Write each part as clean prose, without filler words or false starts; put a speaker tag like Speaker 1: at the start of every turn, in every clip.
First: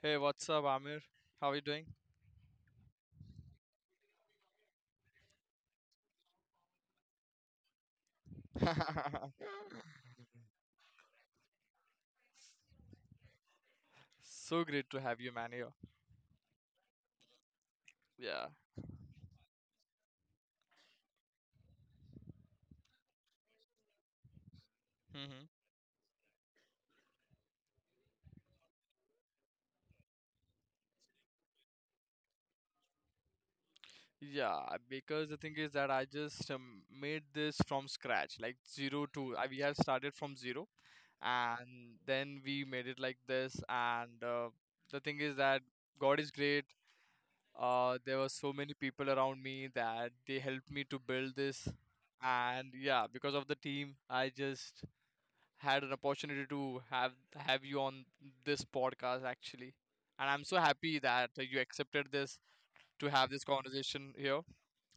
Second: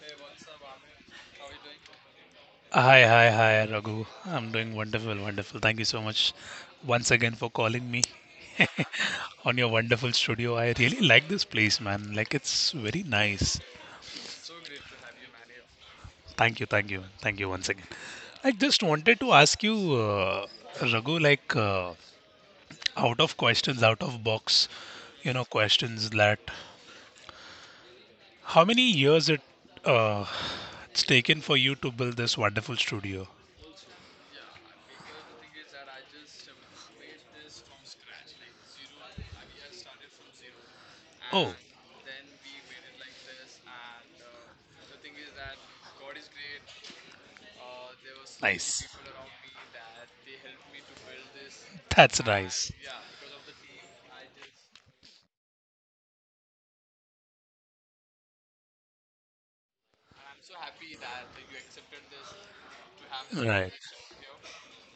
Speaker 1: Hey, what's up, Amir? How are you doing?
Speaker 2: Hi, hi, hi, Raghu. I'm doing wonderful, wonderful. Thank you so much once again for calling me on your wonderful studio. I really like this place, man. Like, it's very nice.
Speaker 1: So great to have you, man, here.
Speaker 2: Thank you, thank you, thank you once again.
Speaker 1: Yeah.
Speaker 2: I just wanted to ask you, Raghu, like, out of questions, out of box, you know,
Speaker 1: hmm
Speaker 2: questions that how many years uh, it's taken for you to build this wonderful studio?
Speaker 1: Yeah, because the thing is that I just made this from scratch, like zero to I, we have started from zero,
Speaker 2: Oh,
Speaker 1: and then we made it like this. And the thing is that God is great. There were so many people around me that they helped me to build this,
Speaker 2: that's
Speaker 1: and
Speaker 2: nice.
Speaker 1: yeah, because of the team, I just had an opportunity to have you on this podcast actually. And I'm so happy that you accepted this to have this
Speaker 2: Right.
Speaker 1: conversation here.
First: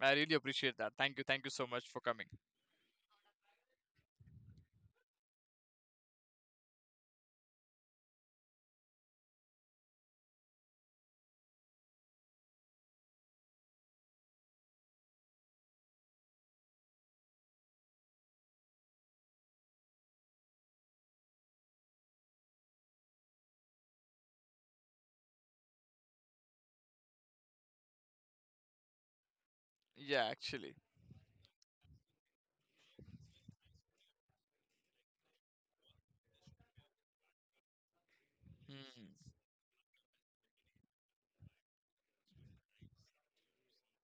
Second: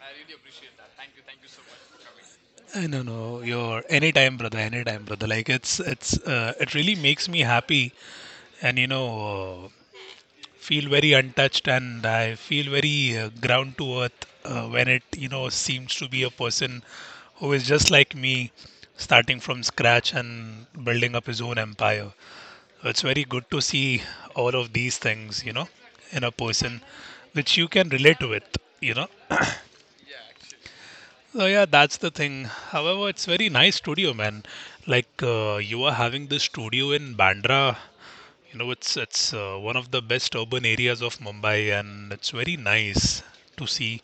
Speaker 1: I really appreciate that. Thank you. Thank you so much for coming.
Speaker 2: No, no, you're anytime, brother, anytime, brother. Like it's it really makes me happy, and you know, feel very untouched and I feel very ground to earth when it, you know, seems to be a person who is just like me, starting from scratch and building up his own empire. So it's very good to see all of these things, you know, in a person which you can relate with, you know.
Speaker 1: Yeah, actually.
Speaker 2: So yeah, that's the thing. However, it's very nice studio, man. Like you are having this studio in Bandra, you know, it's
Speaker 1: Hmm.
Speaker 2: it's uh, one of the best urban areas of Mumbai, and it's very nice to see.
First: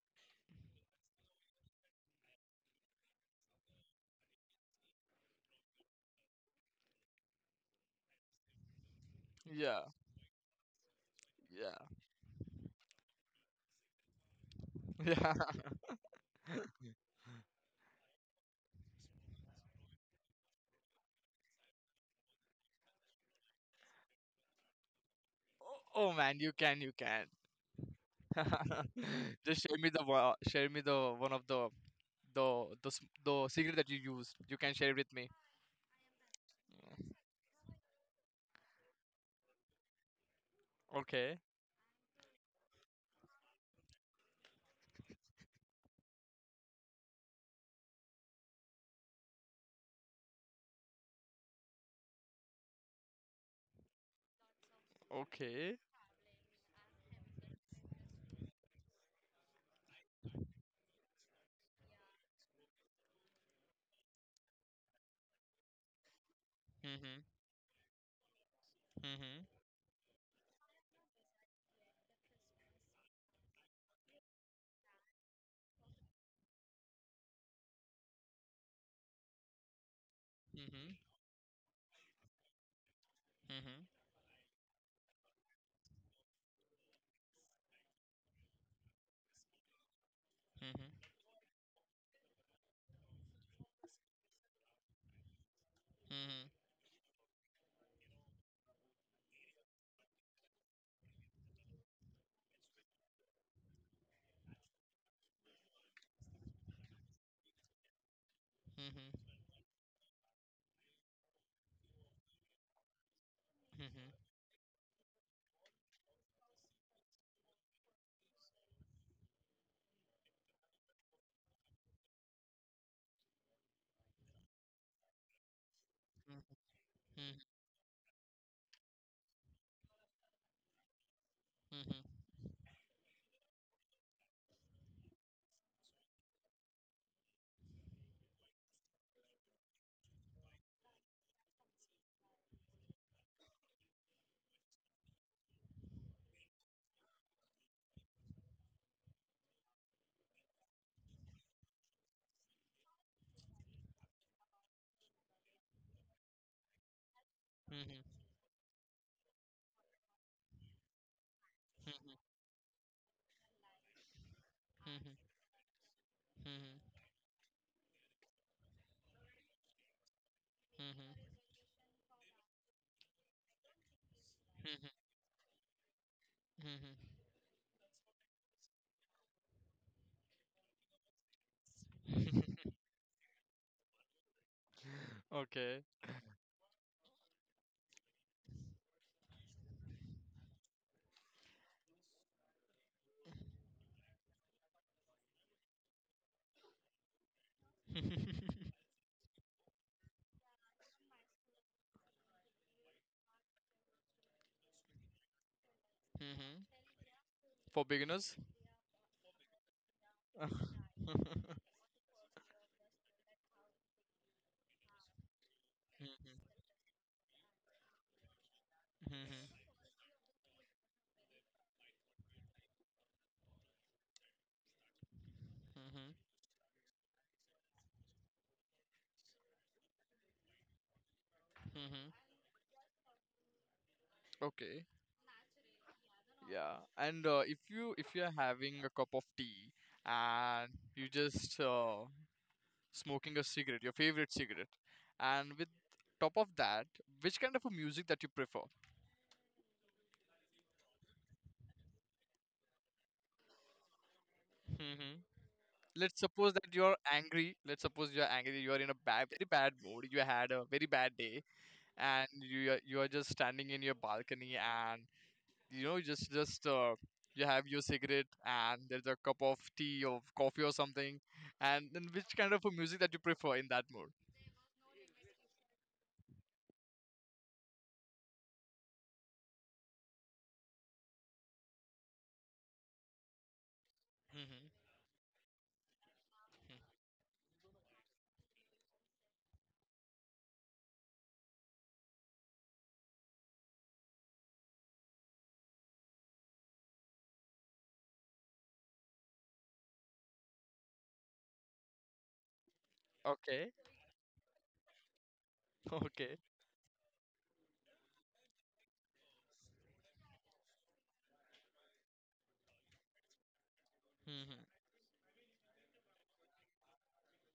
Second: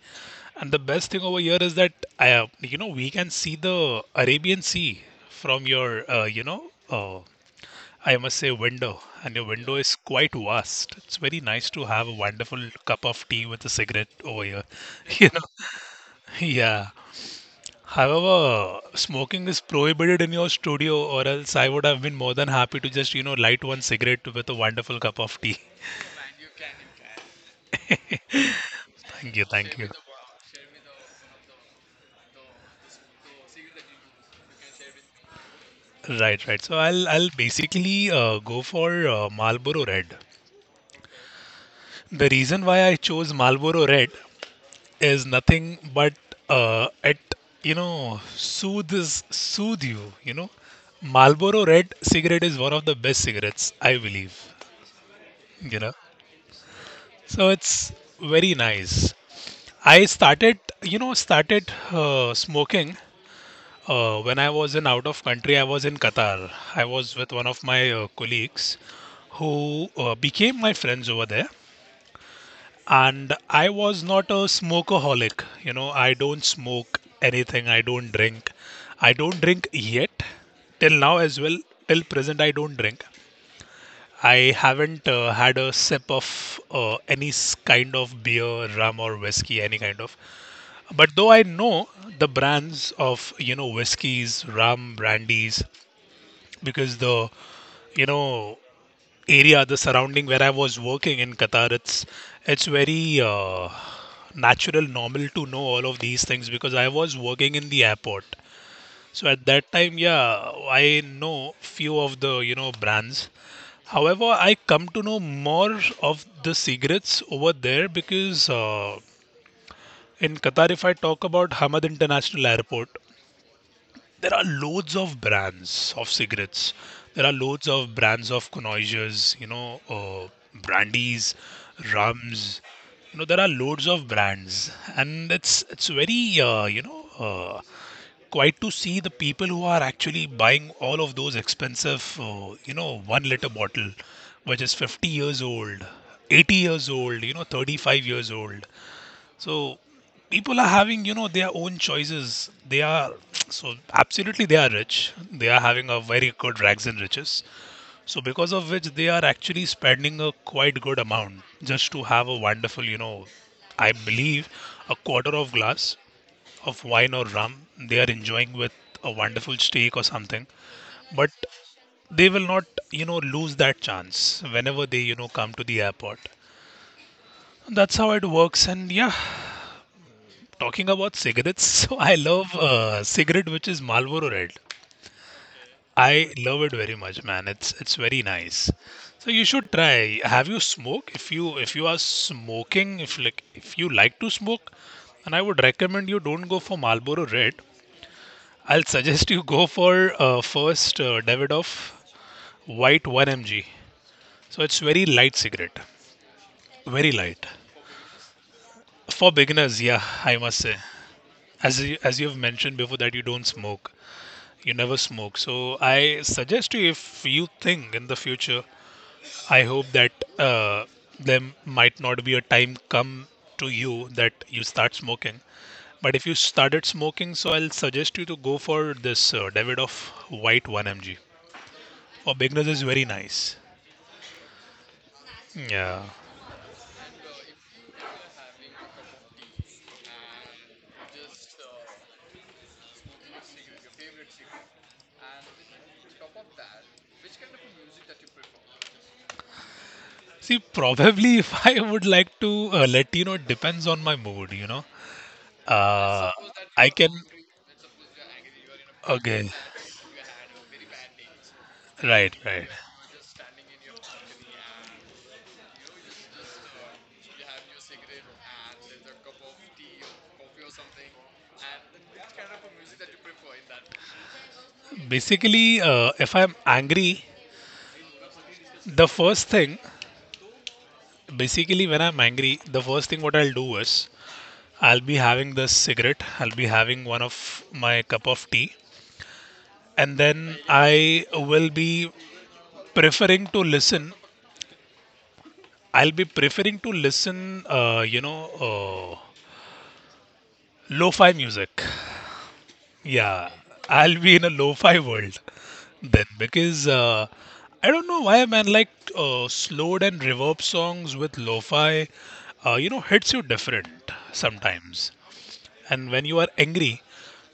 Speaker 2: And the best thing over here is that you know, we can see the Arabian Sea from your, you know, I must say window, and your window
Speaker 1: Yeah.
Speaker 2: is quite vast. It's very nice to
Speaker 1: Yeah.
Speaker 2: have a wonderful cup of tea with a cigarette over here. You
Speaker 1: Yeah.
Speaker 2: know, yeah. However, smoking is prohibited in your studio, or else I would have been more than happy to just, you know, light one cigarette with a wonderful cup of tea.
Speaker 1: Oh, oh, man, you can, you can.
Speaker 2: Thank you,
Speaker 1: Just
Speaker 2: thank
Speaker 1: share
Speaker 2: you.
Speaker 1: me the share me the one of the the the secret that you used. You can share it with me.
Speaker 2: Right, right. So I'll basically go for Marlboro Red.
Speaker 1: Okay.
Speaker 2: The reason why I chose Marlboro Red is nothing but it you know soothe you. You know, Marlboro Red cigarette is one of the best cigarettes I believe.
Speaker 1: Okay.
Speaker 2: You know, so it's very nice. I started you know started smoking. When I was in out of country, I was in Qatar. I was
Speaker 1: Mhm.
Speaker 2: with one of my colleagues
Speaker 1: Mhm.
Speaker 2: who became my friends over there. And I was not a smokeaholic. You know, I don't smoke anything. I don't drink. I don't drink yet. Till
Speaker 1: Mhm.
Speaker 2: now as well. Till present, I don't drink.
Speaker 1: Mhm.
Speaker 2: I haven't had a sip of kind of beer, rum, or whiskey, any kind of.
Speaker 1: Mhm.
Speaker 2: But though I know the brands of, you know, whiskeys, rum, brandies,
Speaker 1: Mhm.
Speaker 2: because the you know area the surrounding where I was working in Qatar, it's very natural normal to know all of these things because I was working in the airport.
Speaker 1: Mhm.
Speaker 2: So at that time, yeah, I know few of the you know brands.
Speaker 1: Mhm,
Speaker 2: However, I come to know more of the cigarettes over there because in Qatar, if I talk about Hamad International Airport, there are loads of brands of cigarettes. There are
Speaker 1: mhm,
Speaker 2: loads of brands of connoisseurs, you know, brandies,
Speaker 1: mhm,
Speaker 2: rums. You know, there are loads of brands, and it's very quite to see the people who are actually buying all of those expensive, you know, 1 liter bottle, which is 50 years old, 80 years old, you know, 35 years old. So people are having, you know, their own choices. They are so absolutely they are rich. They are having a very good rags and riches.
Speaker 1: mhm,
Speaker 2: So because of which they are actually spending a quite good amount just to
Speaker 1: mhm,
Speaker 2: have a wonderful, you know, I believe a
Speaker 1: mhm,
Speaker 2: quarter of glass
Speaker 1: mhm,
Speaker 2: of wine or rum. They are enjoying with a wonderful steak or something.
Speaker 1: mhm,
Speaker 2: But they will not, you know, lose that chance whenever
Speaker 1: mhm,
Speaker 2: they, you know, come to the airport.
Speaker 1: mhm, mhm.
Speaker 2: That's how it works, and yeah, talking about cigarettes, so I love cigarette which is Marlboro Red.
Speaker 1: Okay.
Speaker 2: I love it very much, man. It's very nice. So you should try. Have you smoke? If you are smoking, if like if you like to smoke, and I would recommend you don't go for Marlboro Red. I'll suggest you go for first Davidoff White 1 mg. So it's very light cigarette,
Speaker 1: Mhm.
Speaker 2: very light
Speaker 1: For beginners?
Speaker 2: for beginners. Yeah, I must say,
Speaker 1: Mhm,
Speaker 2: as you have mentioned before that you don't smoke. You never smoke. So I suggest you if you think in the future, I
Speaker 1: mhm,
Speaker 2: hope that uh, there might not be a time come to you that you start smoking.
Speaker 1: mhm,
Speaker 2: But if you started smoking, so I'll suggest you to go for this Davidoff White 1 mg.
Speaker 1: mhm.
Speaker 2: For beginners, is very nice.
Speaker 1: Okay.
Speaker 2: Yeah.
Speaker 1: Yeah. And if you if you're having a cup of tea and you just smoking a cigarette, your favorite cigarette, and with top of that, which kind of a music that you prefer?
Speaker 2: See, probably if I would like to let you know, it depends on my mood, you know.
Speaker 1: Let's
Speaker 2: Uh,
Speaker 1: suppose that
Speaker 2: I
Speaker 1: you're
Speaker 2: can.
Speaker 1: angry, let's suppose you're angry, you're in a bad, very
Speaker 2: Okay.
Speaker 1: bad mood, you had a very bad day, and
Speaker 2: Right, right.
Speaker 1: you are just standing in your balcony and you know just you have your cigarette and there's a cup of tea or coffee or something, and then which kind of a music that you prefer in that mood?
Speaker 2: Basically, if I'm angry, the first thing, basically, when I'm angry, the first thing what I'll do is
Speaker 1: Mhm,
Speaker 2: I'll be having this cigarette, I'll be
Speaker 1: mhm.
Speaker 2: having one of my cup of tea, and then I will be preferring to listen. I'll be preferring to listen, uh, lo fi music. Yeah,
Speaker 1: Okay.
Speaker 2: I'll be in a lo-fi world then
Speaker 1: Okay.
Speaker 2: because I don't know why, man. Like slowed and reverb songs with lo-fi, you know, hits you different
Speaker 1: mhm,
Speaker 2: sometimes. And when you are angry,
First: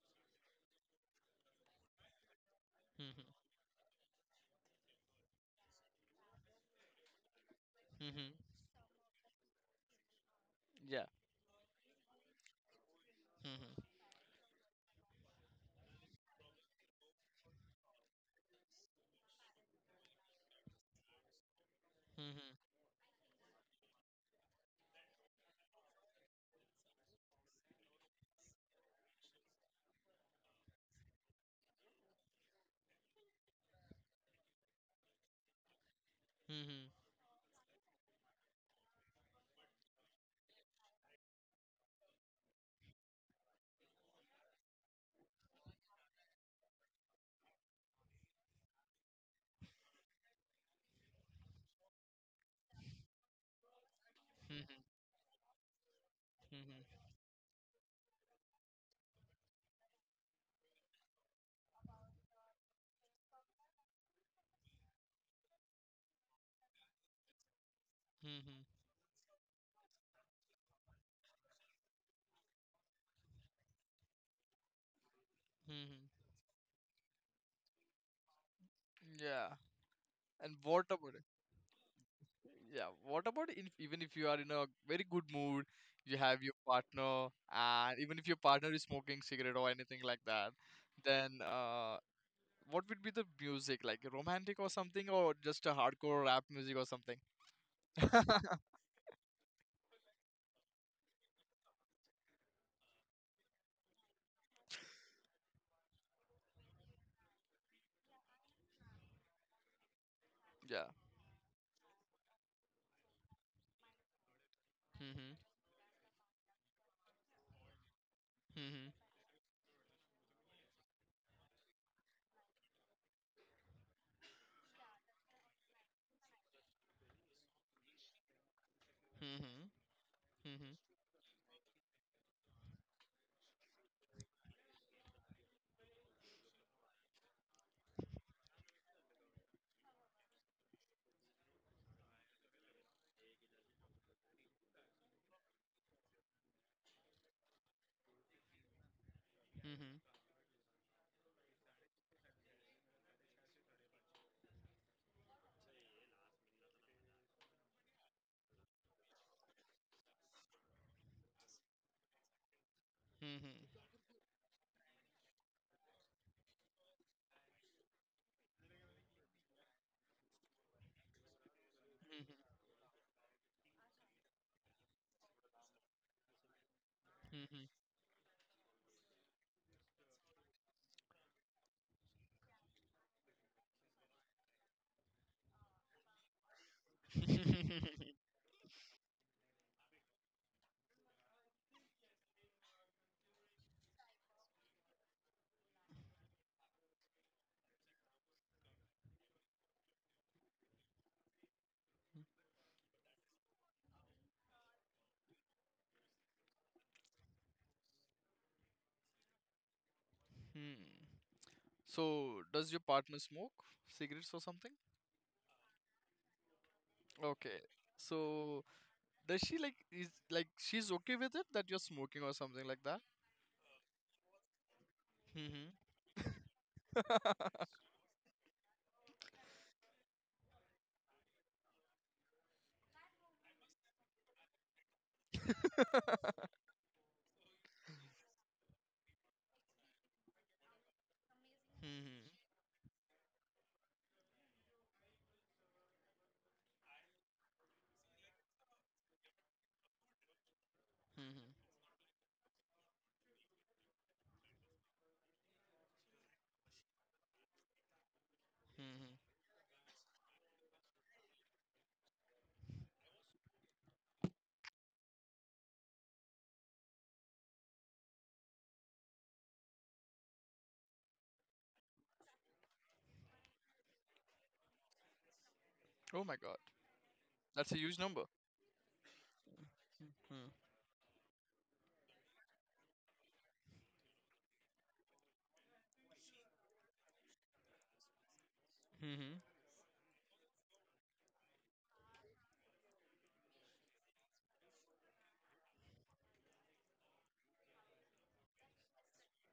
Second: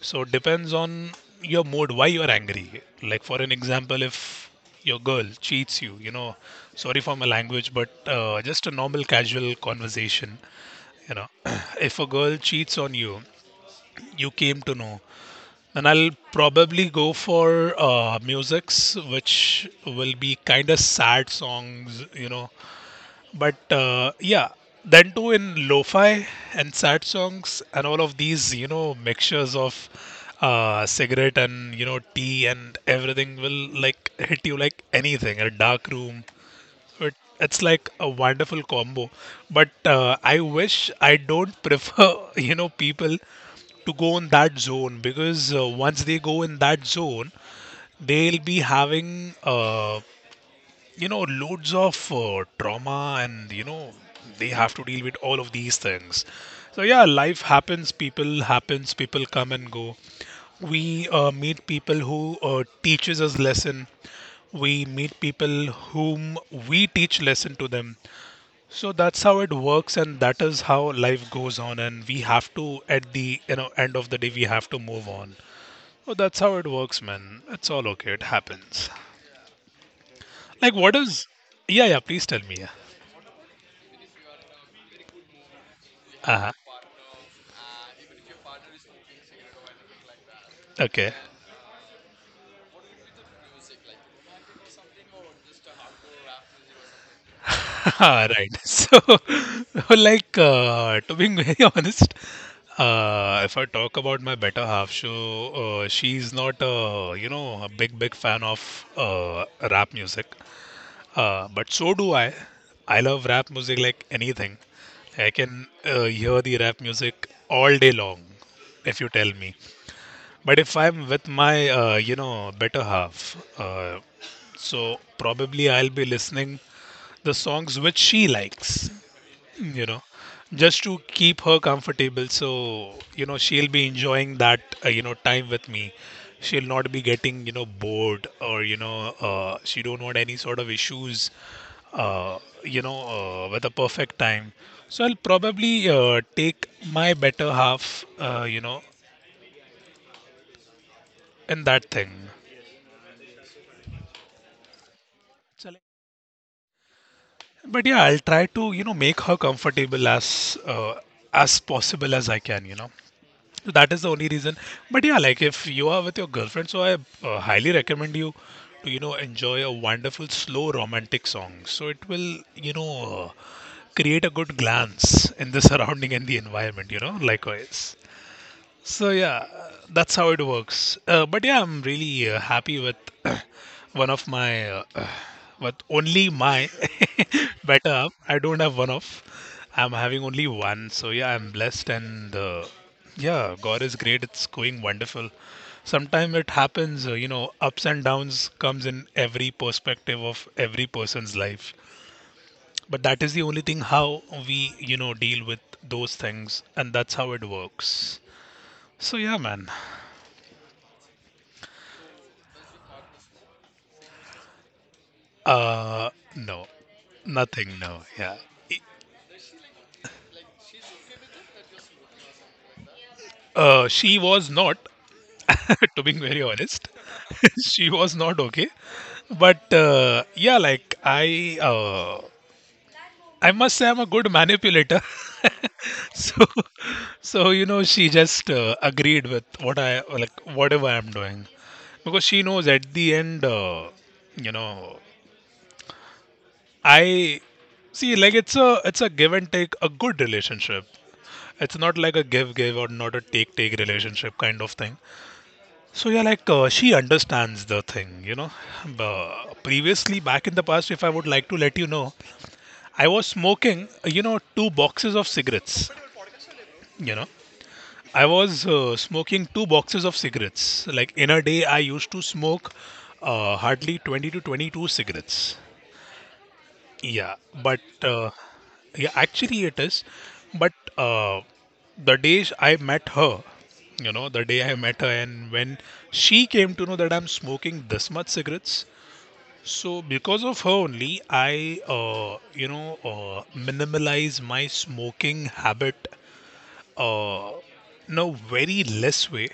Speaker 2: so it depends on your mood why you are angry. Like
Speaker 1: mhm,
Speaker 2: for an example, if your girl cheats you, you know, sorry for my language, but
Speaker 1: mhm,
Speaker 2: just a normal casual conversation,
Speaker 1: yeah
Speaker 2: you know, if a girl cheats on you,
Speaker 1: mhm,
Speaker 2: you came to know. And I'll probably go for musics, which will be kind of sad songs, you know.
Speaker 1: mhm,
Speaker 2: But yeah, then too in lo-fi and sad songs and all of these, you know, mixtures of cigarette and you know tea and everything will like hit you like anything. A dark room,
Speaker 1: mhm,
Speaker 2: it, it's like a wonderful combo. But I wish I don't prefer, you know, people to go in that zone because once they go in that zone, they'll be having you know loads of trauma and you know they
Speaker 1: mhm,
Speaker 2: have to deal with all of these things. So
Speaker 1: mhm,
Speaker 2: yeah, life happens, people happens, people come and go. We meet people who teaches us lesson, we meet people whom we teach lesson to them.
Speaker 1: mhm,
Speaker 2: So that's how it works, and that is how life goes on, and we have to at the you know end of the day we have to move on.
Speaker 1: mhm.
Speaker 2: So that's how it works, man. It's all okay. It happens.
Speaker 1: Yeah, and
Speaker 2: Like
Speaker 1: what
Speaker 2: what
Speaker 1: about it?
Speaker 2: is, yeah, yeah, please tell me, yeah.
Speaker 1: Yeah. What about if, even if you are in a very good mood, you have
Speaker 2: Uh-huh.
Speaker 1: your partner, and even if your partner is smoking cigarette or anything like that,
Speaker 2: Okay.
Speaker 1: then what would be the music like romantic or something, or just a hardcore rap music or something?
Speaker 2: Right. So, like, to being very honest, if I talk about my better half, so she's not, you know, a big fan of rap music.
Speaker 1: Yeah.
Speaker 2: But so do I. I love rap music like anything. I
Speaker 1: Mhm.
Speaker 2: can hear the rap music all day long,
Speaker 1: Mhm.
Speaker 2: if you tell me. But if I'm with my, you know, better half, so probably I'll be listening the songs which she likes,
Speaker 1: Mhm.
Speaker 2: you know,
Speaker 1: Mhm.
Speaker 2: just to keep her comfortable. So, you know, she'll be enjoying that, you know, time with me. She'll not be getting, you know, bored or, you know, she don't want any sort of issues, uh, you know, with a perfect time. So I'll probably take my better half, you know,
Speaker 1: Mhm.
Speaker 2: in that thing. But yeah, I'll try to, you know, make her comfortable as possible as I can, you know.
Speaker 1: Mhm.
Speaker 2: So that is the only reason. But yeah, like if you are with your girlfriend, so I highly recommend you to, you know, enjoy a wonderful slow romantic song. So it will, you know, create a good glance in the surrounding and the environment, you know,
Speaker 1: Mhm.
Speaker 2: likewise. So yeah, that's how it works. But yeah, I'm really happy with one of my, with only my
Speaker 1: Mhm.
Speaker 2: better. I don't have one of. I'm having only one. So yeah, I'm blessed and yeah, God is great. It's going wonderful. Sometimes it happens, you know, ups and downs comes in every perspective of every person's life. But that is the only thing how we, you know, deal with those things, and that's how it works. So yeah, man.
Speaker 1: Hmm. So, does your partner smoke cigarettes or something?
Speaker 2: Uh, no,
Speaker 1: Okay.
Speaker 2: nothing. No, yeah.
Speaker 1: So,
Speaker 2: I-
Speaker 1: does she like is like she's okay with it that you're smoking or something like that?
Speaker 2: She was not,
Speaker 1: Mm-hmm.
Speaker 2: to be very honest, she was not okay. But yeah, like I, I must say I'm a good manipulator. So, so you know, she just agreed with what I like, whatever I'm doing, because
Speaker 1: Mm-hmm.
Speaker 2: she knows at the end, you know, I see like it's a give and take a good relationship.
Speaker 1: Mm-hmm.
Speaker 2: It's not like a give give or not a take take relationship kind of thing. So yeah, she understands the thing.
Speaker 1: Mm-hmm.
Speaker 2: But previously, back in the past, if I would like to let you know, I was smoking, you know, two boxes of cigarettes. You know, I was smoking two boxes of cigarettes. Like in a day, I used to smoke hardly 20 to 22 cigarettes.
Speaker 1: Oh my god.
Speaker 2: Yeah,
Speaker 1: That's a
Speaker 2: but
Speaker 1: huge number.
Speaker 2: yeah, actually it is.
Speaker 1: Mm-hmm.
Speaker 2: But the day I met her, you know, the day I met her, and when she came to know that I'm smoking this much cigarettes,
Speaker 1: Mm-hmm.
Speaker 2: so because of her only, I minimalize my smoking habit uh, in a very less way.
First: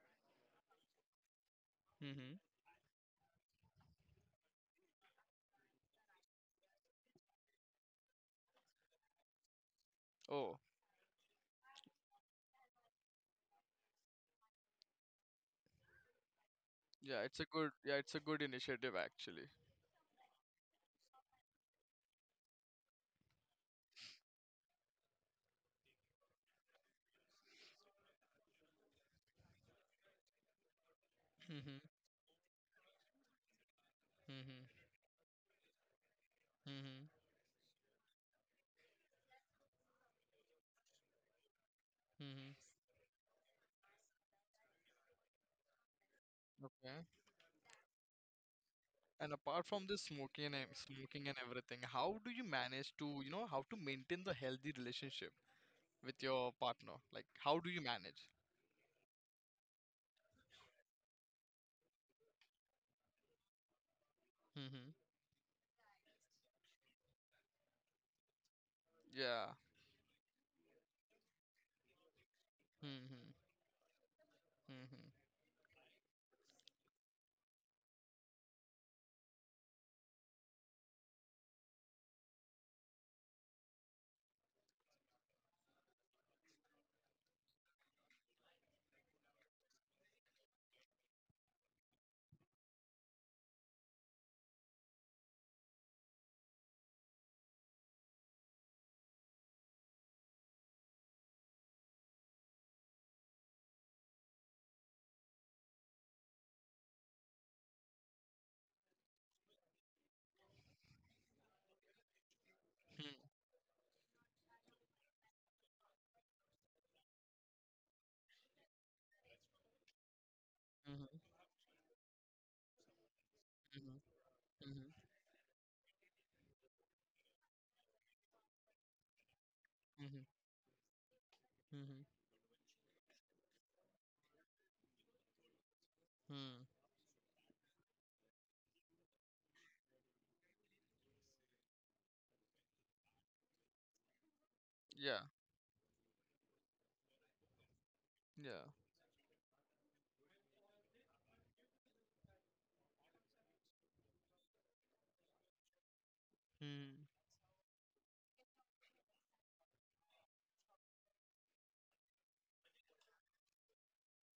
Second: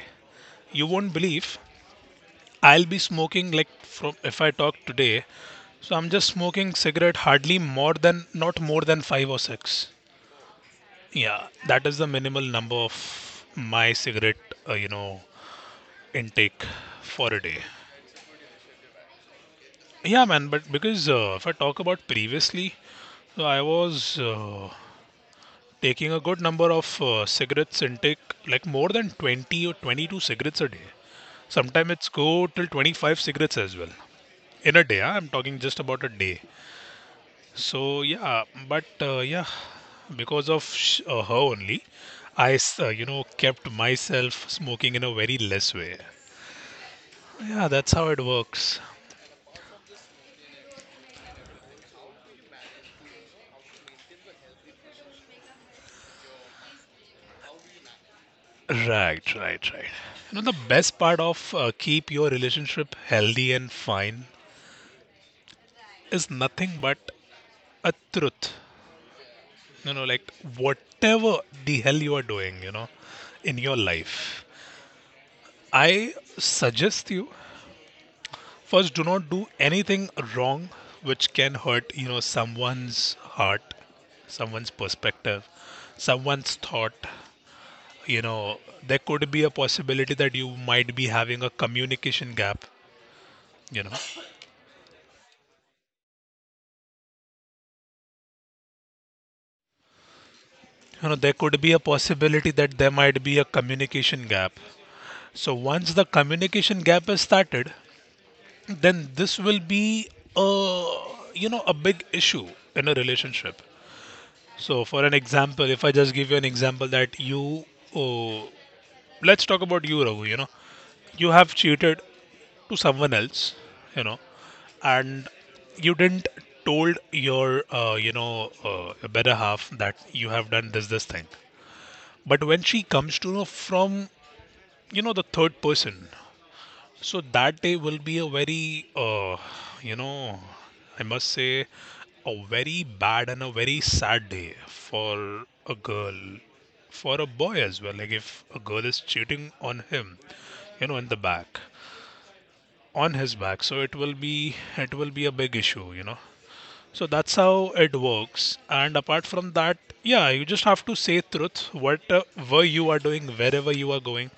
Speaker 2: You won't believe.
Speaker 1: Mm-hmm.
Speaker 2: I'll be smoking like from if I talk today, so I'm just smoking cigarette hardly more than not more than five or six.
Speaker 1: Oh,
Speaker 2: Yeah, that is the minimal number of my cigarette, uh, you know, intake
Speaker 1: yeah,
Speaker 2: for
Speaker 1: it's
Speaker 2: a
Speaker 1: a
Speaker 2: day.
Speaker 1: it's a good initiative actually.
Speaker 2: Yeah, man, but because if I talk about previously, so I was taking a good number of cigarettes intake, like more than 20 or 22 cigarettes a day.
Speaker 1: Mm-hmm.
Speaker 2: Sometimes it's go till 25 cigarettes as well
Speaker 1: Mm-hmm.
Speaker 2: in a day. Huh? I'm talking just about a day.
Speaker 1: Mm-hmm.
Speaker 2: So yeah, but uh, yeah, because of her only,
Speaker 1: Mm-hmm.
Speaker 2: I kept myself smoking in a very less way.
Speaker 1: Okay.
Speaker 2: Yeah, that's how it works.
Speaker 1: And apart from this smoking and smoking and everything, how do you manage to, you know, how to maintain the healthy relationship with your partner? Like, how do you manage?
Speaker 2: Right, right, right. You know the best part of keep your relationship healthy and fine
Speaker 1: Mm-hmm.
Speaker 2: is nothing but a truth.
Speaker 1: Yeah.
Speaker 2: You know, like whatever the hell you are doing, you know,
Speaker 1: Mm-hmm.
Speaker 2: in your life,
Speaker 1: Mm-hmm.
Speaker 2: I suggest you. First, do not do anything wrong which can hurt, you know, someone's heart, someone's perspective, someone's thought. You know, there could be a possibility that you might be having a communication gap. You know, you know, there could be a possibility that there might be a communication gap. So once the communication gap is started, then this will be a, you know, a big issue in a relationship. So, for an example, if I just give you an example that you, oh, let's talk about you, Raghu. You know,
Speaker 1: Mhm,
Speaker 2: you have cheated to someone else,
Speaker 1: mhm,
Speaker 2: you know,
Speaker 1: mhm,
Speaker 2: and you didn't told your, better half that
Speaker 1: mhm,
Speaker 2: you have done this thing.
Speaker 1: mhm,
Speaker 2: But when she comes to know from, you know, the third person,
Speaker 1: hmm.
Speaker 2: so that day will be a very, you know, I must say, a very bad and a very sad day
Speaker 1: Yeah,
Speaker 2: for a girl, for a boy as well. Like if a
Speaker 1: yeah.
Speaker 2: girl is cheating on him, you know, in the back, on his back. So it will be a big issue.
Speaker 1: Hmm.
Speaker 2: So that's how it works. And apart from that, yeah, you just have to say truth. What were you are doing wherever you are going,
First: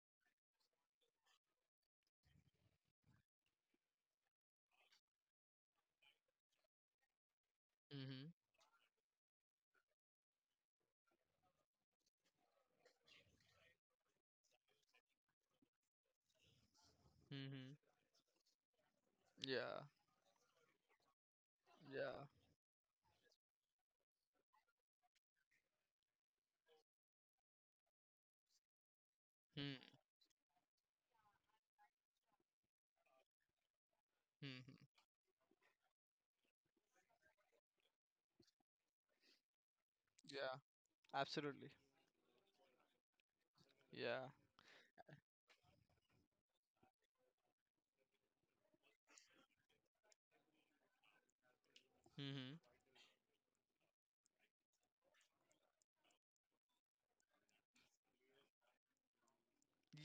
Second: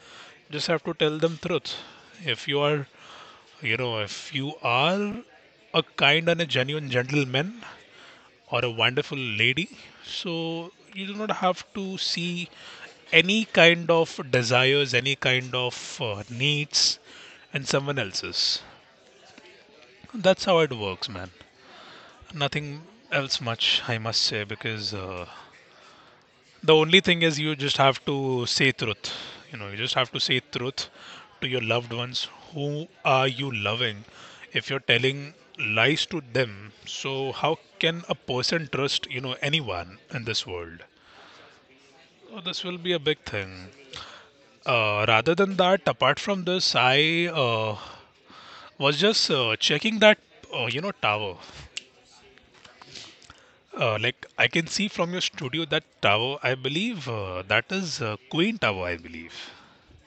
Speaker 2: just have to tell them truth. If you are, you know, if you are a kind and a genuine gentleman
Speaker 1: Mhm,
Speaker 2: or a wonderful lady, so you do not have to see any kind of desires, any kind of needs, and
Speaker 1: mhm,
Speaker 2: someone else's.
Speaker 1: yeah,
Speaker 2: That's how it works, man.
Speaker 1: yeah,
Speaker 2: Nothing else much, I must say, because the only thing is you just have to say truth. You just
Speaker 1: hmm,
Speaker 2: have to say truth to your loved ones. Who are you loving?
Speaker 1: mhm,
Speaker 2: If you're telling lies to them, so how can a person trust, you know, anyone in this
Speaker 1: yeah,
Speaker 2: world?
Speaker 1: absolutely.
Speaker 2: So this will be a big thing.
Speaker 1: Yeah,
Speaker 2: Rather than that, apart from this, I was just checking that, tower.
Speaker 1: mhm.
Speaker 2: Like I can see from your studio that tower, I believe that is Queen Tower, I believe.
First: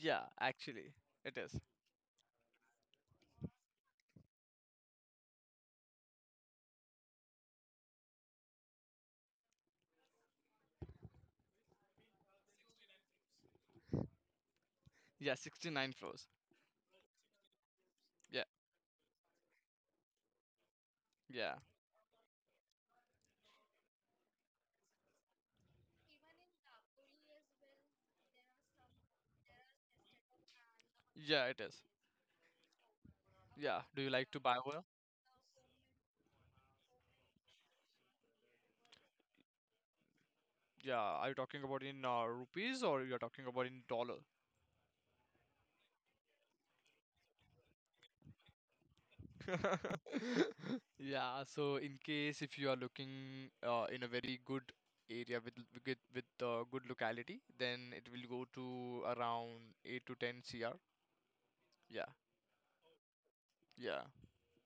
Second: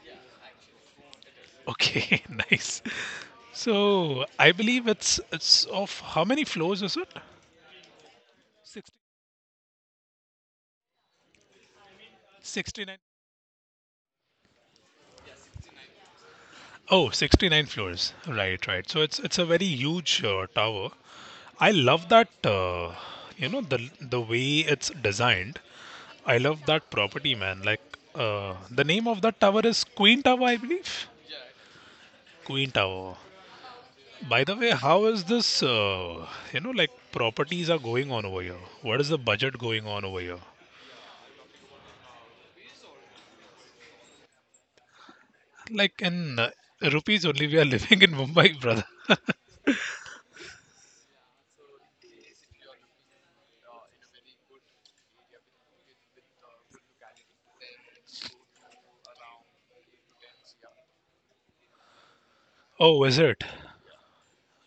Speaker 1: Yeah, actually, it is.
Speaker 2: Okay, nice. So I believe it's of how many floors is it? 60, 69.
Speaker 1: Yeah, 69 floors.
Speaker 2: Oh, 69 floors.
Speaker 1: Yeah,
Speaker 2: Right, right. So it's a very huge tower.
Speaker 1: yeah,
Speaker 2: I love that the way it's designed. I love that property, man. Like the name of that tower is Queen Tower, I believe.
Speaker 1: yeah, it is.
Speaker 2: Queen Tower.
Speaker 1: Yeah, do you like to
Speaker 2: By the
Speaker 1: buy
Speaker 2: way,
Speaker 1: oil?
Speaker 2: how is this, like properties are going on over here? What is the budget going on over here?
Speaker 1: Yeah, are you talking about in rupees or you're talking about in dollar?
Speaker 2: Like in rupees only, we are living in Mumbai, brother.
Speaker 1: Yeah, so in case if you are looking in a very good area with with good locality, then it will go to around 8 to 10 CR. Yeah,
Speaker 2: Oh, is it?
Speaker 1: yeah,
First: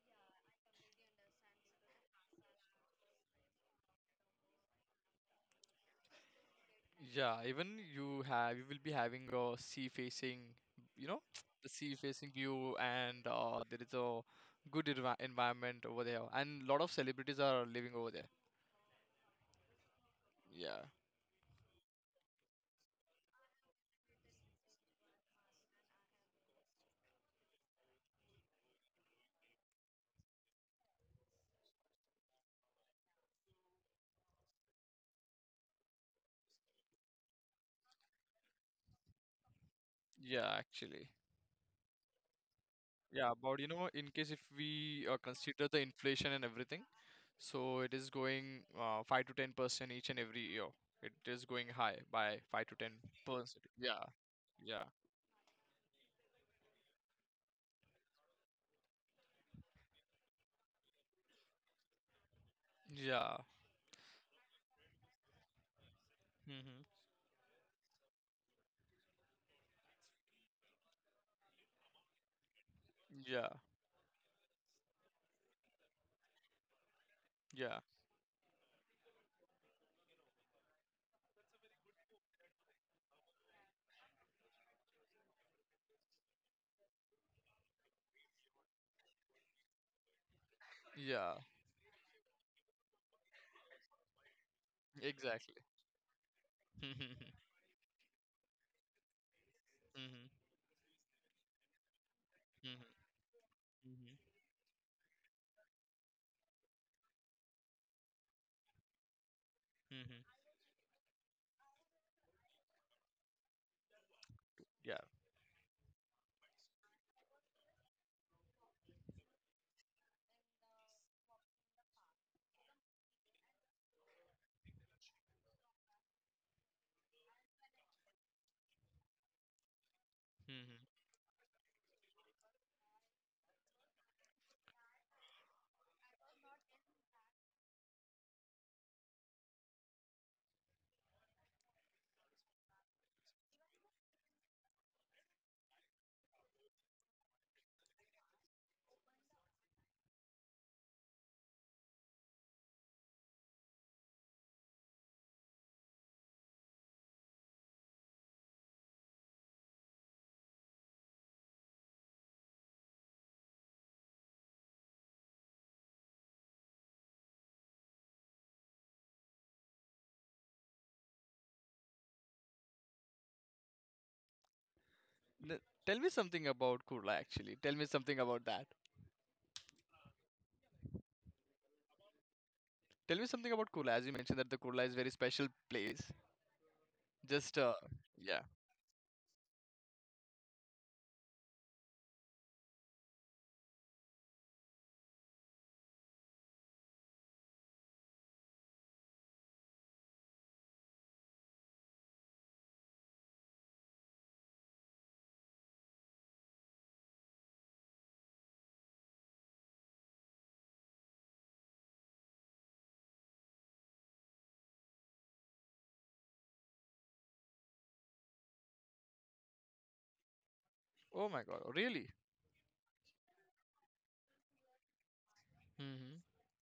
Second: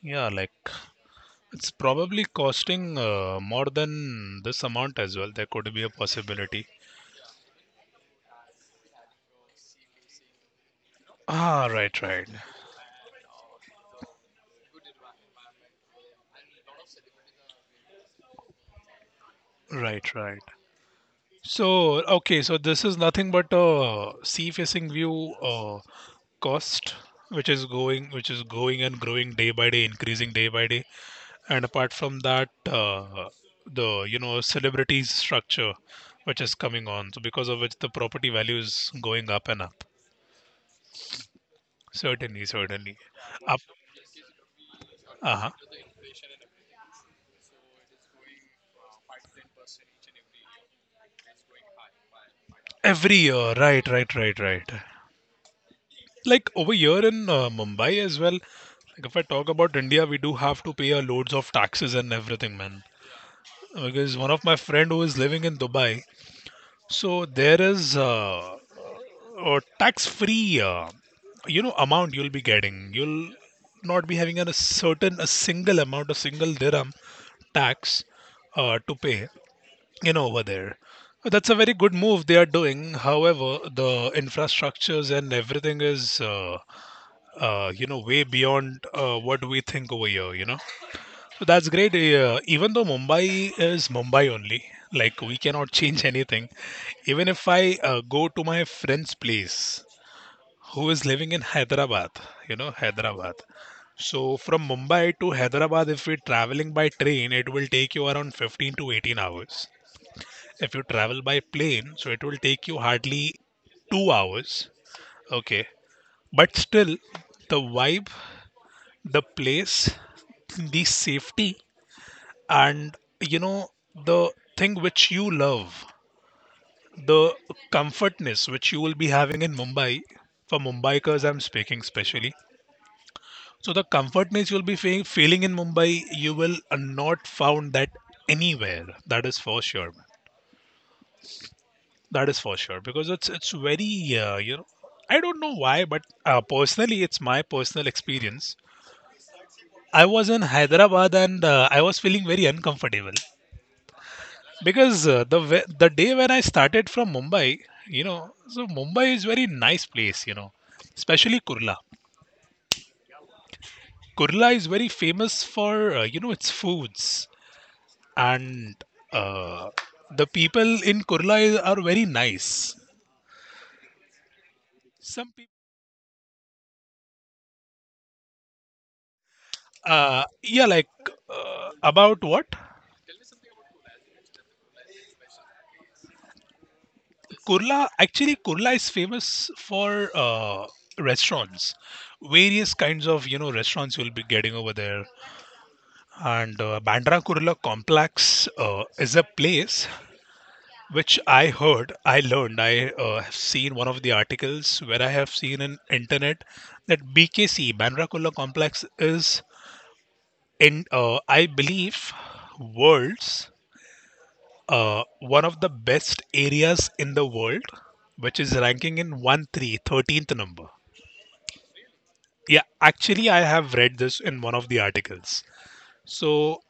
Speaker 2: Yeah, like it's probably costing more than this amount as well. There could be a possibility.
Speaker 1: yeah. Even you will be having a sea facing, you know,
Speaker 2: Ah,
Speaker 1: the sea
Speaker 2: right, right,
Speaker 1: facing view, and there is a good environment over there, and lot of celebrities are living over there.
Speaker 2: right, right.
Speaker 1: Yeah,
Speaker 2: So, okay, so this is nothing but a sea-facing view cost, which is going and growing day by day, increasing day by day. And apart from that, the celebrities structure, which is coming on, so because of which the property value is going up and up.
Speaker 1: yeah, actually.
Speaker 2: Certainly, certainly,
Speaker 1: Yeah, about
Speaker 2: up.
Speaker 1: you know, in case if we
Speaker 2: Uh-huh.
Speaker 1: consider the inflation and everything, so it is going 5 to 10 percent each and every year. It is going high by five to ten
Speaker 2: Every year,
Speaker 1: percent.
Speaker 2: right,
Speaker 1: Yeah,
Speaker 2: right, right, right.
Speaker 1: yeah,
Speaker 2: Like over here in Mumbai as well. Like if I talk about India, we do have to pay a loads of taxes and everything, man.
Speaker 1: yeah,
Speaker 2: Because one of my friend who is living in Dubai,
Speaker 1: hmm
Speaker 2: so there is a tax-free, amount you'll be getting. You'll
Speaker 1: yeah,
Speaker 2: not be having a certain a single amount, a single dirham
Speaker 1: yeah,
Speaker 2: tax to pay, you know, over there. That's a very good move they are doing. However, the infrastructures and everything is way beyond what we think over here, you know.
Speaker 1: yeah,
Speaker 2: So that's great. Even though Mumbai is Mumbai only, like we
Speaker 1: exactly.
Speaker 2: cannot change anything. Even if I go to my friend's place,
Speaker 1: Mhm,
Speaker 2: who is living in Hyderabad, you know,
Speaker 1: mhm,
Speaker 2: Hyderabad.
Speaker 1: mhm, mhm,
Speaker 2: So from Mumbai to Hyderabad, if we're traveling by train, it will take you around 15 to 18 hours.
Speaker 1: mhm,
Speaker 2: If you travel by plane, so it will take you hardly 2 hours.
Speaker 1: yeah.
Speaker 2: Okay. But still, the vibe, the place, the safety, and you know, the thing which you love, the comfortness which you will be having in Mumbai. For
Speaker 1: Mhm.
Speaker 2: Mumbaikers, I'm speaking specially. So the comfortness you'll be feeling in Mumbai, you will not found that anywhere. That is for sure. That is for sure because it's very I don't know why, but personally, it's my personal experience. I was in Hyderabad and I was feeling very uncomfortable. Because the day when I started from Mumbai, you know, so Mumbai is very nice place, you know, especially Kurla. Kurla is very famous for its foods and uh, the people in Kurla is, are very nice. Some people,
Speaker 1: N- Tell me something about Kurla actually. Tell me something about that.
Speaker 2: yeah, like about what.
Speaker 1: Tell me something about Kurla. As you mentioned that the Kurla is very special place. Just
Speaker 2: Kurla, actually
Speaker 1: yeah.
Speaker 2: Kurla is famous for restaurants. Various kinds of you know restaurants you'll be getting over there. And Bandra Kurla Complex is a place which I heard, I learned, I have seen one of the articles where I have seen in internet that BKC Bandra Kurla Complex is in, I believe, world's one of the best areas in the world, which is ranking in 1 3 13th number.
Speaker 1: Oh my God, really?
Speaker 2: Yeah, actually, I have read this in one of the articles.
Speaker 1: Hmm.
Speaker 2: So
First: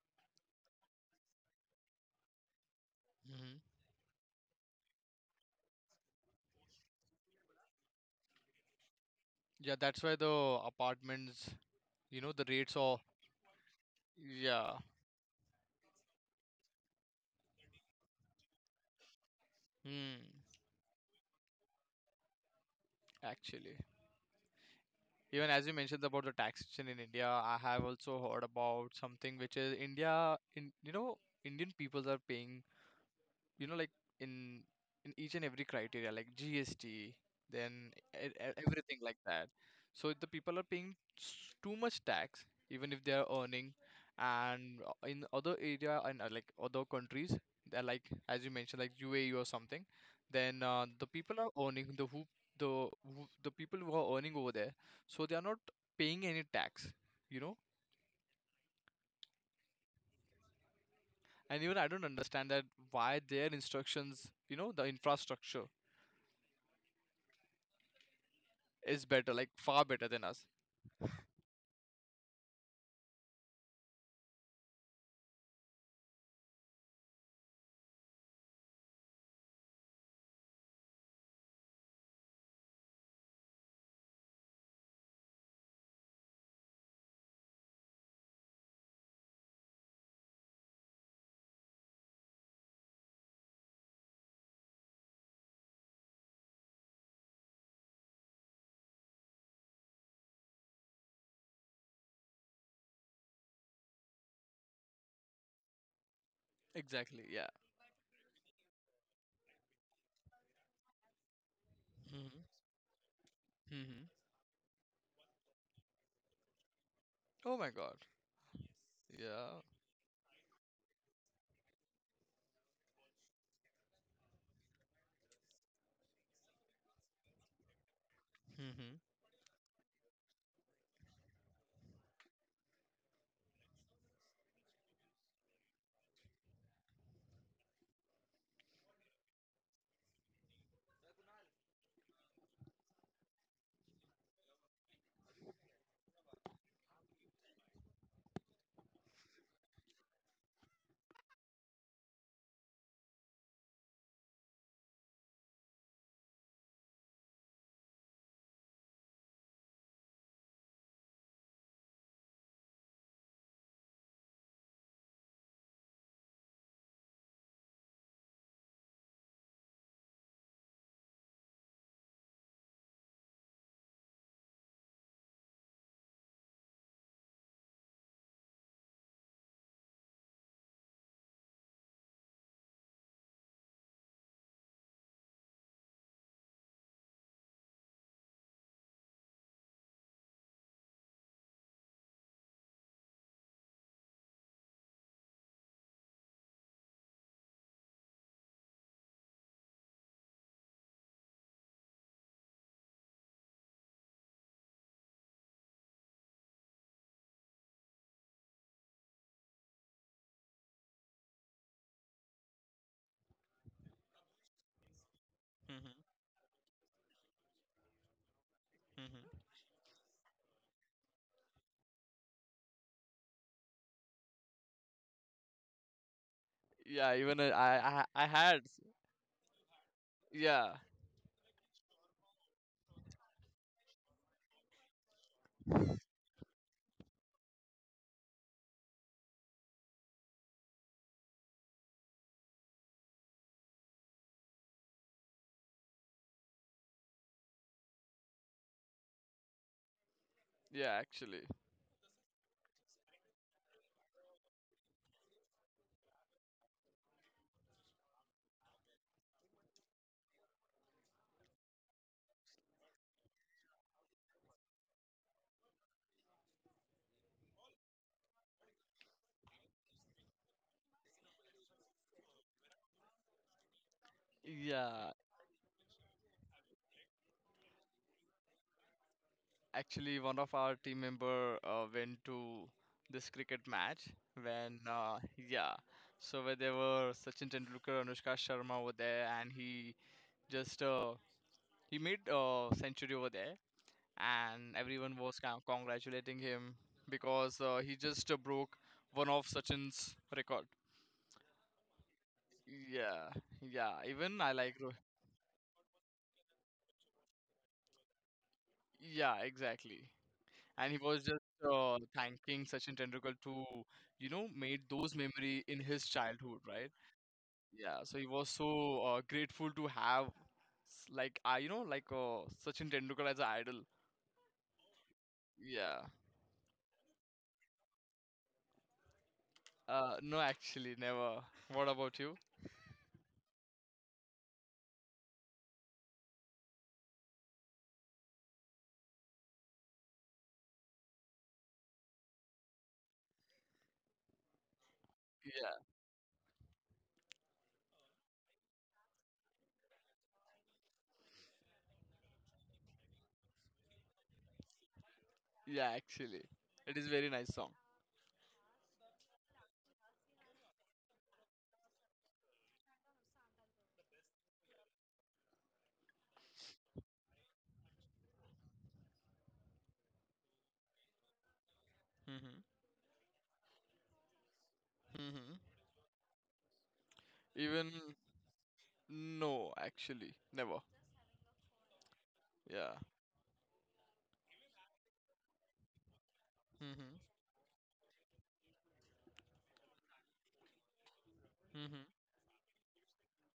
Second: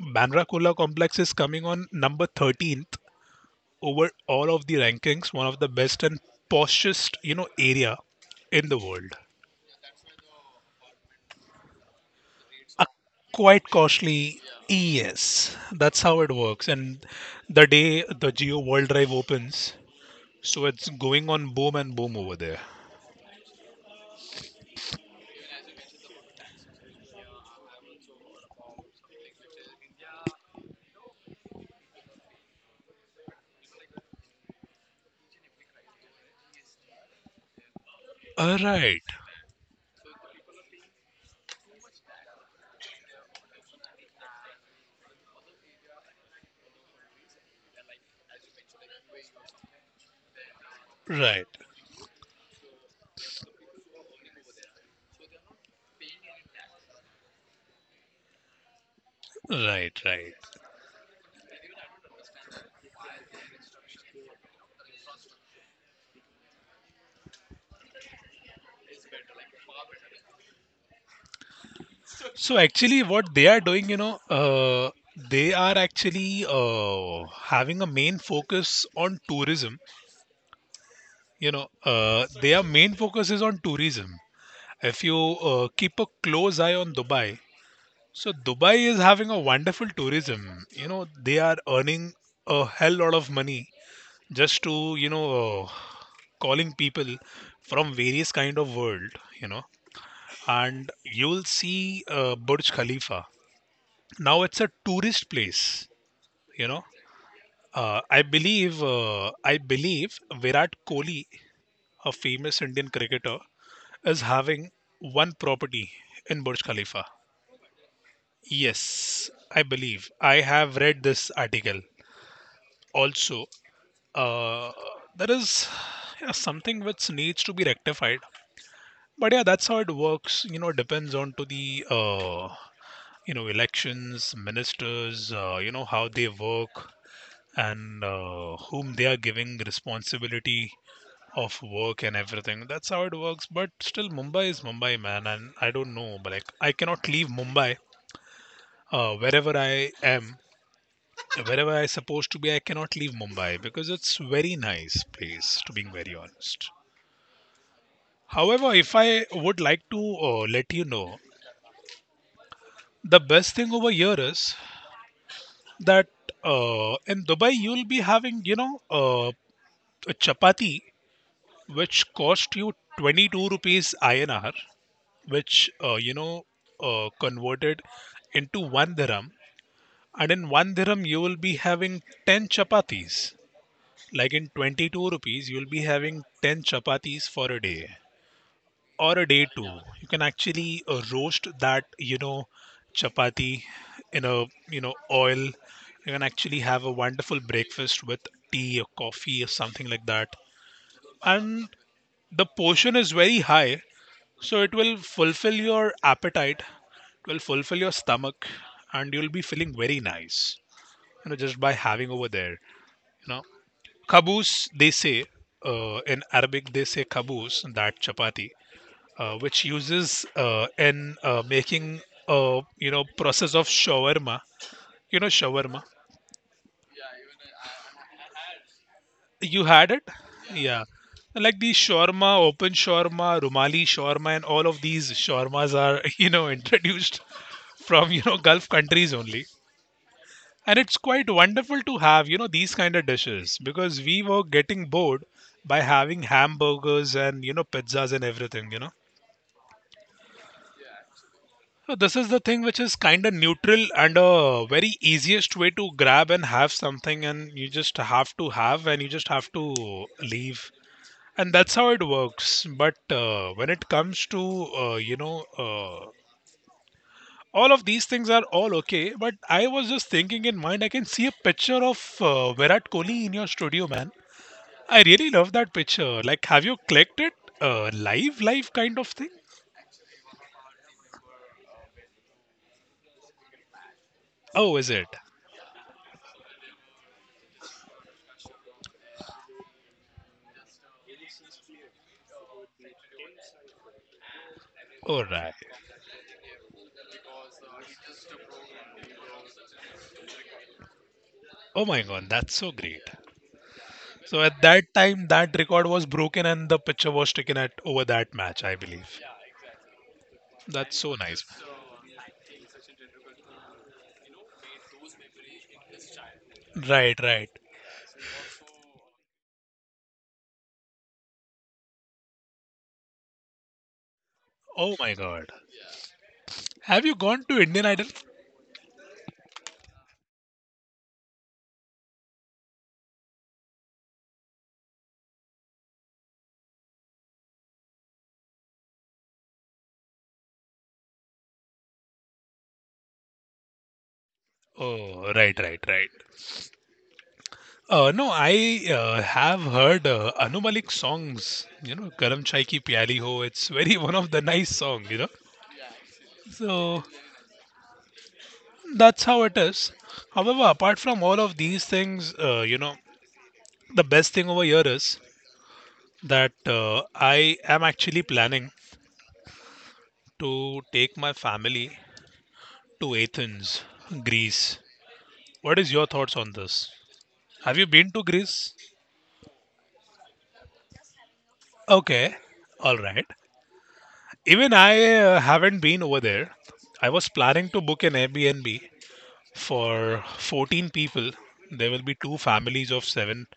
Speaker 2: Bandra Kurla Complex is coming on number 13th
Speaker 1: Hmm.
Speaker 2: over all of the rankings, one of the best and poshest, you know, area in the world.
Speaker 1: Yeah, that's why the apartments, you know, the rates are.
Speaker 2: Quite costly,
Speaker 1: Yeah.
Speaker 2: yes. That's how it works. And the day the Geo World Drive opens,
Speaker 1: Hmm.
Speaker 2: so it's going on boom and boom over there.
Speaker 1: Actually, even as you mentioned about the taxation in India, I have also heard about something which is India. In you know, Indian peoples are paying you know like in in each and every criteria like GST then everything
Speaker 2: Right,
Speaker 1: like that, so the people are paying too much tax even if they are earning and in other area and like other countries, they're like as you mentioned like UAE or something, then the people
Speaker 2: right,
Speaker 1: are earning the the people who are earning over there, so they are not paying any tax, you know.
Speaker 2: right, right.
Speaker 1: And even I don't understand that why their instructions you know the infrastructure is better, like far better than us.
Speaker 2: So actually, what they are doing, you know, they are actually having a main focus on tourism. Their main focus is on tourism. If you keep a close eye on Dubai, so Dubai is having a wonderful tourism. You know, they are earning a hell lot of money just to, calling people from various kind of world, you know. And you'll see Burj Khalifa. Now it's a tourist place, you know.
Speaker 1: Exactly. Yeah.
Speaker 2: I believe Virat Kohli, a
Speaker 1: Hmm.
Speaker 2: famous Indian cricketer,
Speaker 1: Hmm.
Speaker 2: is having one property in Burj Khalifa.
Speaker 1: Oh my God.
Speaker 2: Yes, I
Speaker 1: Yeah.
Speaker 2: believe. I have read this article. Also, uh, there is yeah, something which needs to be rectified.
Speaker 1: Hmm.
Speaker 2: But yeah, that's how it works. You know, depends on to the elections, ministers. You know how they work and whom they are giving responsibility of work and everything. That's how it works. But still, Mumbai is Mumbai, man, and I don't know. But like, I cannot leave Mumbai wherever I am, wherever I supposed to be, I cannot leave Mumbai because it's very nice place to being very honest. However, if I would like to let you know, the best thing over here is that in Dubai you'll be having a chapati which cost you 22 rupees INR, which converted into one dirham, and in one dirham you will be having 10 chapatis. Like in 22 rupees, you'll be having 10 chapatis for a day or a day two. You can actually roast that, chapati in a, oil. You can actually have a wonderful breakfast with tea or coffee or something like that. And the portion is very high, so it will fulfill your appetite, it will fulfill your stomach, and you'll be feeling very nice, just by having over there, know. Caboose, they say,
Speaker 1: Hmm.
Speaker 2: in Arabic, they say caboose, that chapati,
Speaker 1: Hmm.
Speaker 2: which uses in making, process of shawarma. You know, shawarma.
Speaker 1: Yeah. Even I had.
Speaker 2: You had it?
Speaker 1: Yeah.
Speaker 2: Yeah. Like the shawarma, open shawarma, rumali shawarma, and all of these shawarmas are, introduced from, Gulf countries only. And it's quite wonderful to have, these kind of dishes because we were getting bored by having hamburgers and, pizzas and everything.
Speaker 1: Yeah. Actually.
Speaker 2: So this is the thing which is kind of neutral and a very easiest way to grab and have something and you just have to have and you just have to leave. And that's how it works. But when it comes to, all of these things are all okay, but I was just thinking in mind, I can see a picture of Virat Kohli in your studio, man. I
Speaker 1: Yeah.
Speaker 2: really love that picture. Like, have you clicked it? Live kind of thing?
Speaker 1: Actually, one of our team member went to this cricket match
Speaker 2: Oh,
Speaker 1: when.
Speaker 2: is it?
Speaker 1: Yeah. So where there were Sachin Tendulkar, Anushka Sharma over there, and he just he made a century over there, and everyone
Speaker 2: All
Speaker 1: was
Speaker 2: right.
Speaker 1: congratulating him because he just broke one of Sachin's record.
Speaker 2: Oh my god, that's so great.
Speaker 1: Yeah, yeah.
Speaker 2: So
Speaker 1: Even I
Speaker 2: at
Speaker 1: like.
Speaker 2: that time, that record was broken and the picture was taken at over that match, I believe.
Speaker 1: Yeah, exactly. And
Speaker 2: That's
Speaker 1: he
Speaker 2: so
Speaker 1: was just
Speaker 2: nice.
Speaker 1: uh, thanking Sachin Tendulkar to, you know, made those memory in his childhood, right?
Speaker 2: Right, right.
Speaker 1: Yeah. So he was so grateful to have, like, I, you know, like Sachin Tendulkar as an idol.
Speaker 2: Oh my god.
Speaker 1: Yeah.
Speaker 2: Have you gone to Indian Idol?
Speaker 1: No, actually, never. What about you?
Speaker 2: Oh, right,
Speaker 1: Yeah,
Speaker 2: right, right. No, I have heard Anu Malik songs. You know, Karam Chai Ki Pyari Ho. It's very one of the nice song. You know.
Speaker 1: yeah. Actually, it
Speaker 2: So
Speaker 1: is very nice song.
Speaker 2: that's how it is. However, apart from all of these things, the best thing over here is that I am actually planning to take my family
Speaker 1: Hmm.
Speaker 2: to Athens, Greece.
Speaker 1: Hmm.
Speaker 2: What is your thoughts on this? Have you
Speaker 1: Even
Speaker 2: been to Greece?
Speaker 1: no, actually, never.
Speaker 2: Okay, all
Speaker 1: Yeah.
Speaker 2: right. Even I haven't been over there. I
Speaker 1: Hmm.
Speaker 2: was planning to book an Airbnb for 14 people. There will
Speaker 1: Hmm.
Speaker 2: be two families of seven,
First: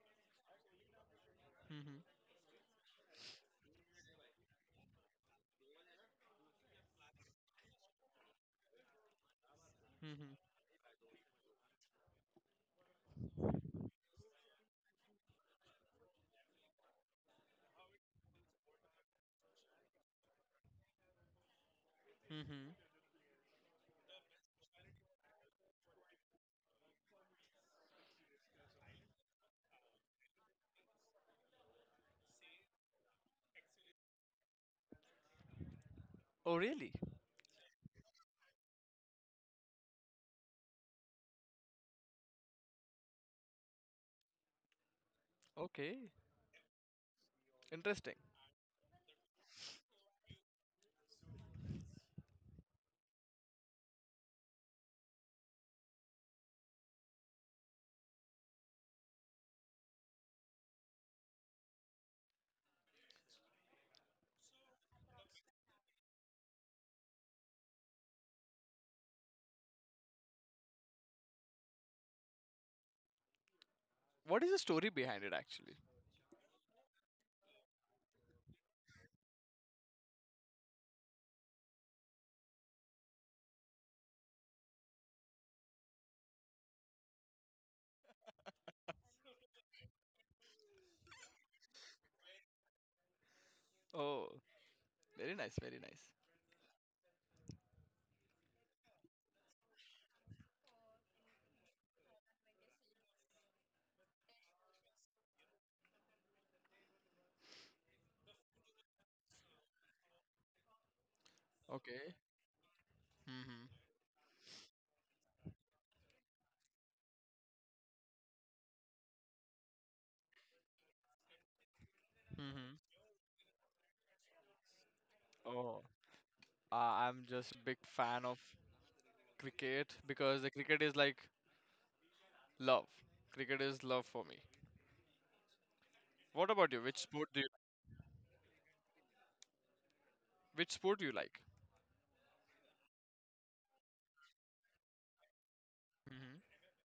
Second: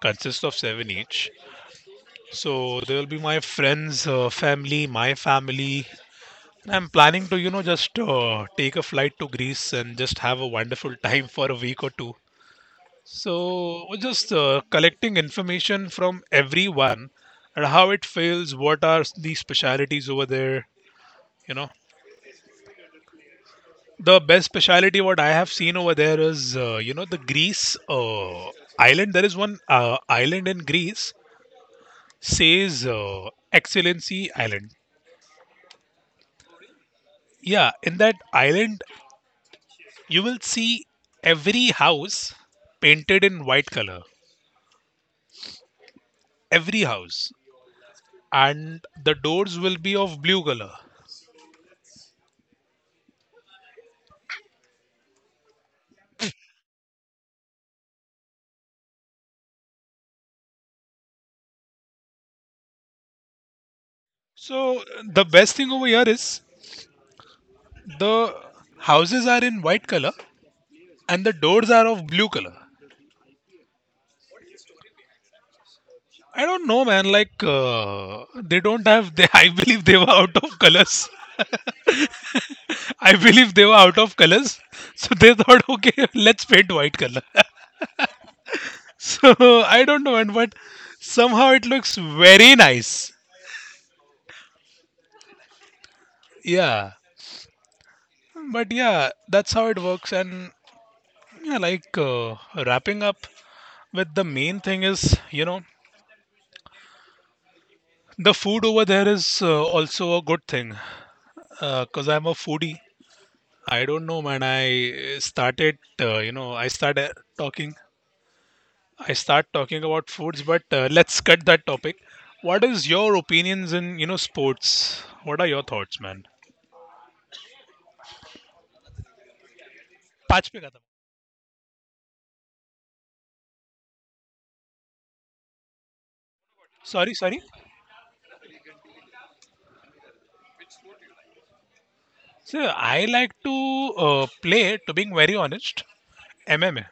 Speaker 2: consists of seven each.
Speaker 1: Hmm.
Speaker 2: So there will be my friends, family, my family. And I'm planning to, just take a flight to Greece and just
Speaker 1: Hmm.
Speaker 2: have a wonderful time for a week or two. So we're just collecting information from everyone and how it feels, what are the specialities over there, you know.
Speaker 1: Hmm.
Speaker 2: The best speciality what I have seen over there is, the Greece island. There is one island in Greece, says Excellency Island.
Speaker 1: Oh, really?
Speaker 2: Yeah, in that island, you will see every house painted in white color.
Speaker 1: Okay.
Speaker 2: Every house.
Speaker 1: Interesting.
Speaker 2: And the doors will be of blue color. So the best thing over here is the houses are in white color and the doors are of blue color.
Speaker 1: What is the story behind it, actually?
Speaker 2: I don't know, man. Like they don't have. They, I believe they were out of colors. I believe they were out of colors, so they thought, okay, let's paint white color. So I don't know, and but somehow it looks very nice.
Speaker 1: Oh, very nice, very nice.
Speaker 2: Yeah, but yeah, that's how it works. And yeah, like wrapping up with the main thing is, the food over there is also a good thing because
Speaker 1: Okay.
Speaker 2: I'm a foodie.
Speaker 1: Hmm.
Speaker 2: I don't know, man. I started, I started talking. I start talking about foods, but let's cut that topic. What
Speaker 1: Hmm.
Speaker 2: is your opinions in, sports? What are your
Speaker 1: Oh,
Speaker 2: thoughts, man?
Speaker 1: I I'm just big fan of cricket because
Speaker 2: पाँच
Speaker 1: the
Speaker 2: पे खत्म
Speaker 1: cricket is like love. Cricket is love for me. What about you?
Speaker 2: Sorry, sorry.
Speaker 1: Which sport do you like?
Speaker 2: So I like to play, to being very honest,
Speaker 1: Hmm.
Speaker 2: MMA.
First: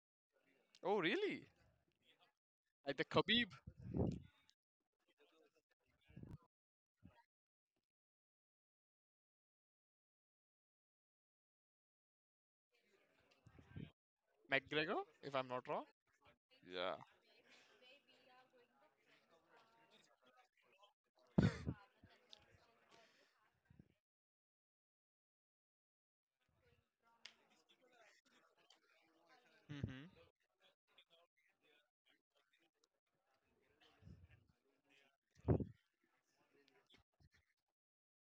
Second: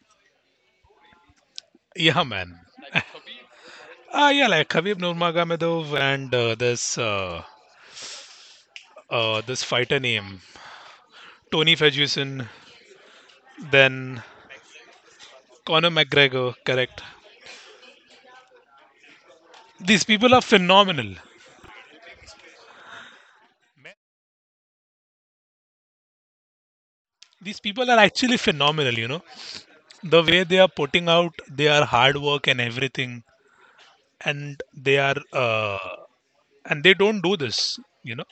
Speaker 1: Oh, really?
Speaker 2: Yeah, man.
Speaker 1: Like the Khabib
Speaker 2: Ah, yeah, like Khabib Nurmagomedov and this fighter name Tony Ferguson, then
Speaker 1: McGregor, if I'm not wrong.
Speaker 2: Conor McGregor.
Speaker 1: Yeah.
Speaker 2: Correct. These people are phenomenal. These people are actually phenomenal. You know,
Speaker 1: Mhm.
Speaker 2: the way they are putting out their hard work and everything, and they are and they don't do this. You know,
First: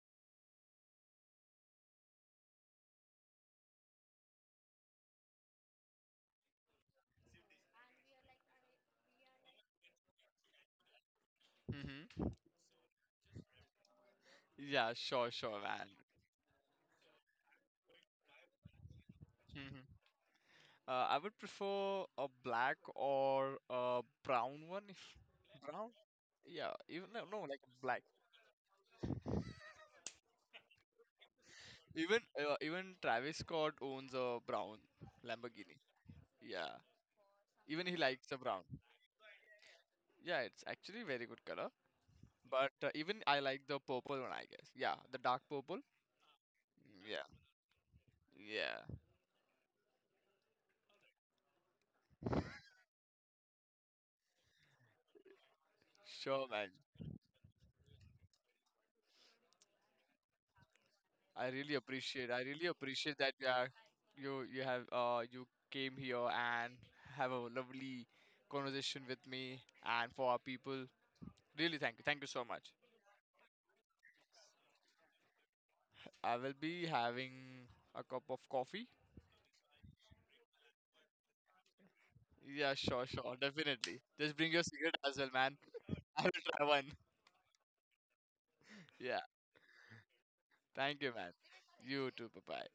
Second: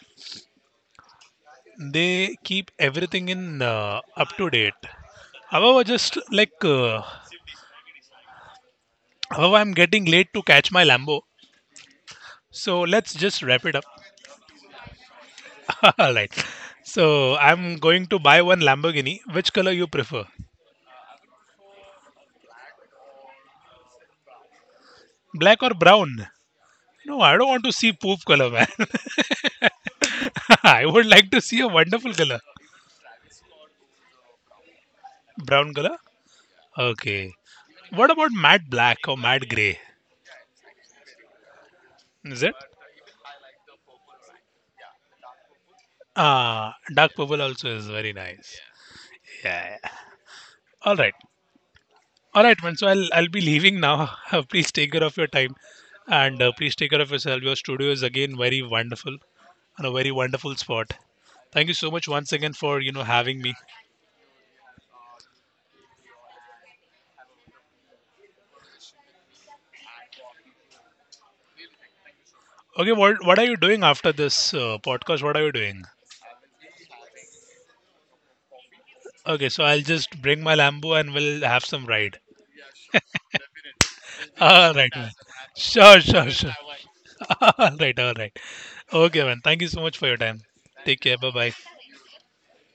Speaker 2: they keep everything in up to date. However, just like however, I'm getting late to catch my Lambo.
Speaker 1: Mhm.
Speaker 2: So let's just wrap it up.
Speaker 1: Yeah, sure, sure, man.
Speaker 2: All right. So I'm going to buy one Lamborghini. Which color
Speaker 1: Mhm.
Speaker 2: you prefer?
Speaker 1: I would prefer a black or a brown one if
Speaker 2: Black or
Speaker 1: brown.
Speaker 2: brown?
Speaker 1: Yeah, even
Speaker 2: No,
Speaker 1: no,
Speaker 2: I
Speaker 1: no,
Speaker 2: don't
Speaker 1: like
Speaker 2: want to see
Speaker 1: black.
Speaker 2: poop color, man. I would like to see a wonderful
Speaker 1: Even
Speaker 2: color.
Speaker 1: Travis Scott owns a brown
Speaker 2: Brown
Speaker 1: Lamborghini.
Speaker 2: color?
Speaker 1: Yeah.
Speaker 2: Okay.
Speaker 1: Even he
Speaker 2: What
Speaker 1: likes
Speaker 2: about
Speaker 1: the brown.
Speaker 2: matte black or matte gray?
Speaker 1: Yeah, it's actually very good color.
Speaker 2: Is it?
Speaker 1: But even I like the purple one, I guess. Yeah, the dark purple.
Speaker 2: Ah,
Speaker 1: Mm,
Speaker 2: dark
Speaker 1: yeah.
Speaker 2: purple also is very nice.
Speaker 1: Yeah.
Speaker 2: Yeah. All right. All right, man. So I'll be leaving now. Please take care of your time, and
Speaker 1: Sure, man.
Speaker 2: please take care of yourself. Your studio is again very wonderful, and a very wonderful spot.
Speaker 1: I
Speaker 2: Thank you
Speaker 1: really
Speaker 2: so much
Speaker 1: appreciate.
Speaker 2: once
Speaker 1: I
Speaker 2: again
Speaker 1: really
Speaker 2: for
Speaker 1: appreciate that
Speaker 2: having
Speaker 1: you
Speaker 2: me.
Speaker 1: are, you came here and have a lovely conversation with me and for our people. Really, thank you. Thank you so much.
Speaker 2: Okay, what are you doing after this podcast? What are you doing?
Speaker 1: I will be having a cup of coffee.
Speaker 2: Okay, so I'll just bring my Lambo and we'll have some ride.
Speaker 1: Yeah, sure, sure, definitely. Just bring your
Speaker 2: All right,
Speaker 1: cigarette
Speaker 2: man.
Speaker 1: as well, man.
Speaker 2: Sure,
Speaker 1: I
Speaker 2: sure,
Speaker 1: will
Speaker 2: sure.
Speaker 1: try one.
Speaker 2: All right, all right.
Speaker 1: Yeah,
Speaker 2: Okay, man. Thank you so much for your time. Take
Speaker 1: thank you,
Speaker 2: care. Bye
Speaker 1: man.
Speaker 2: bye.
Speaker 1: You too. Bye bye.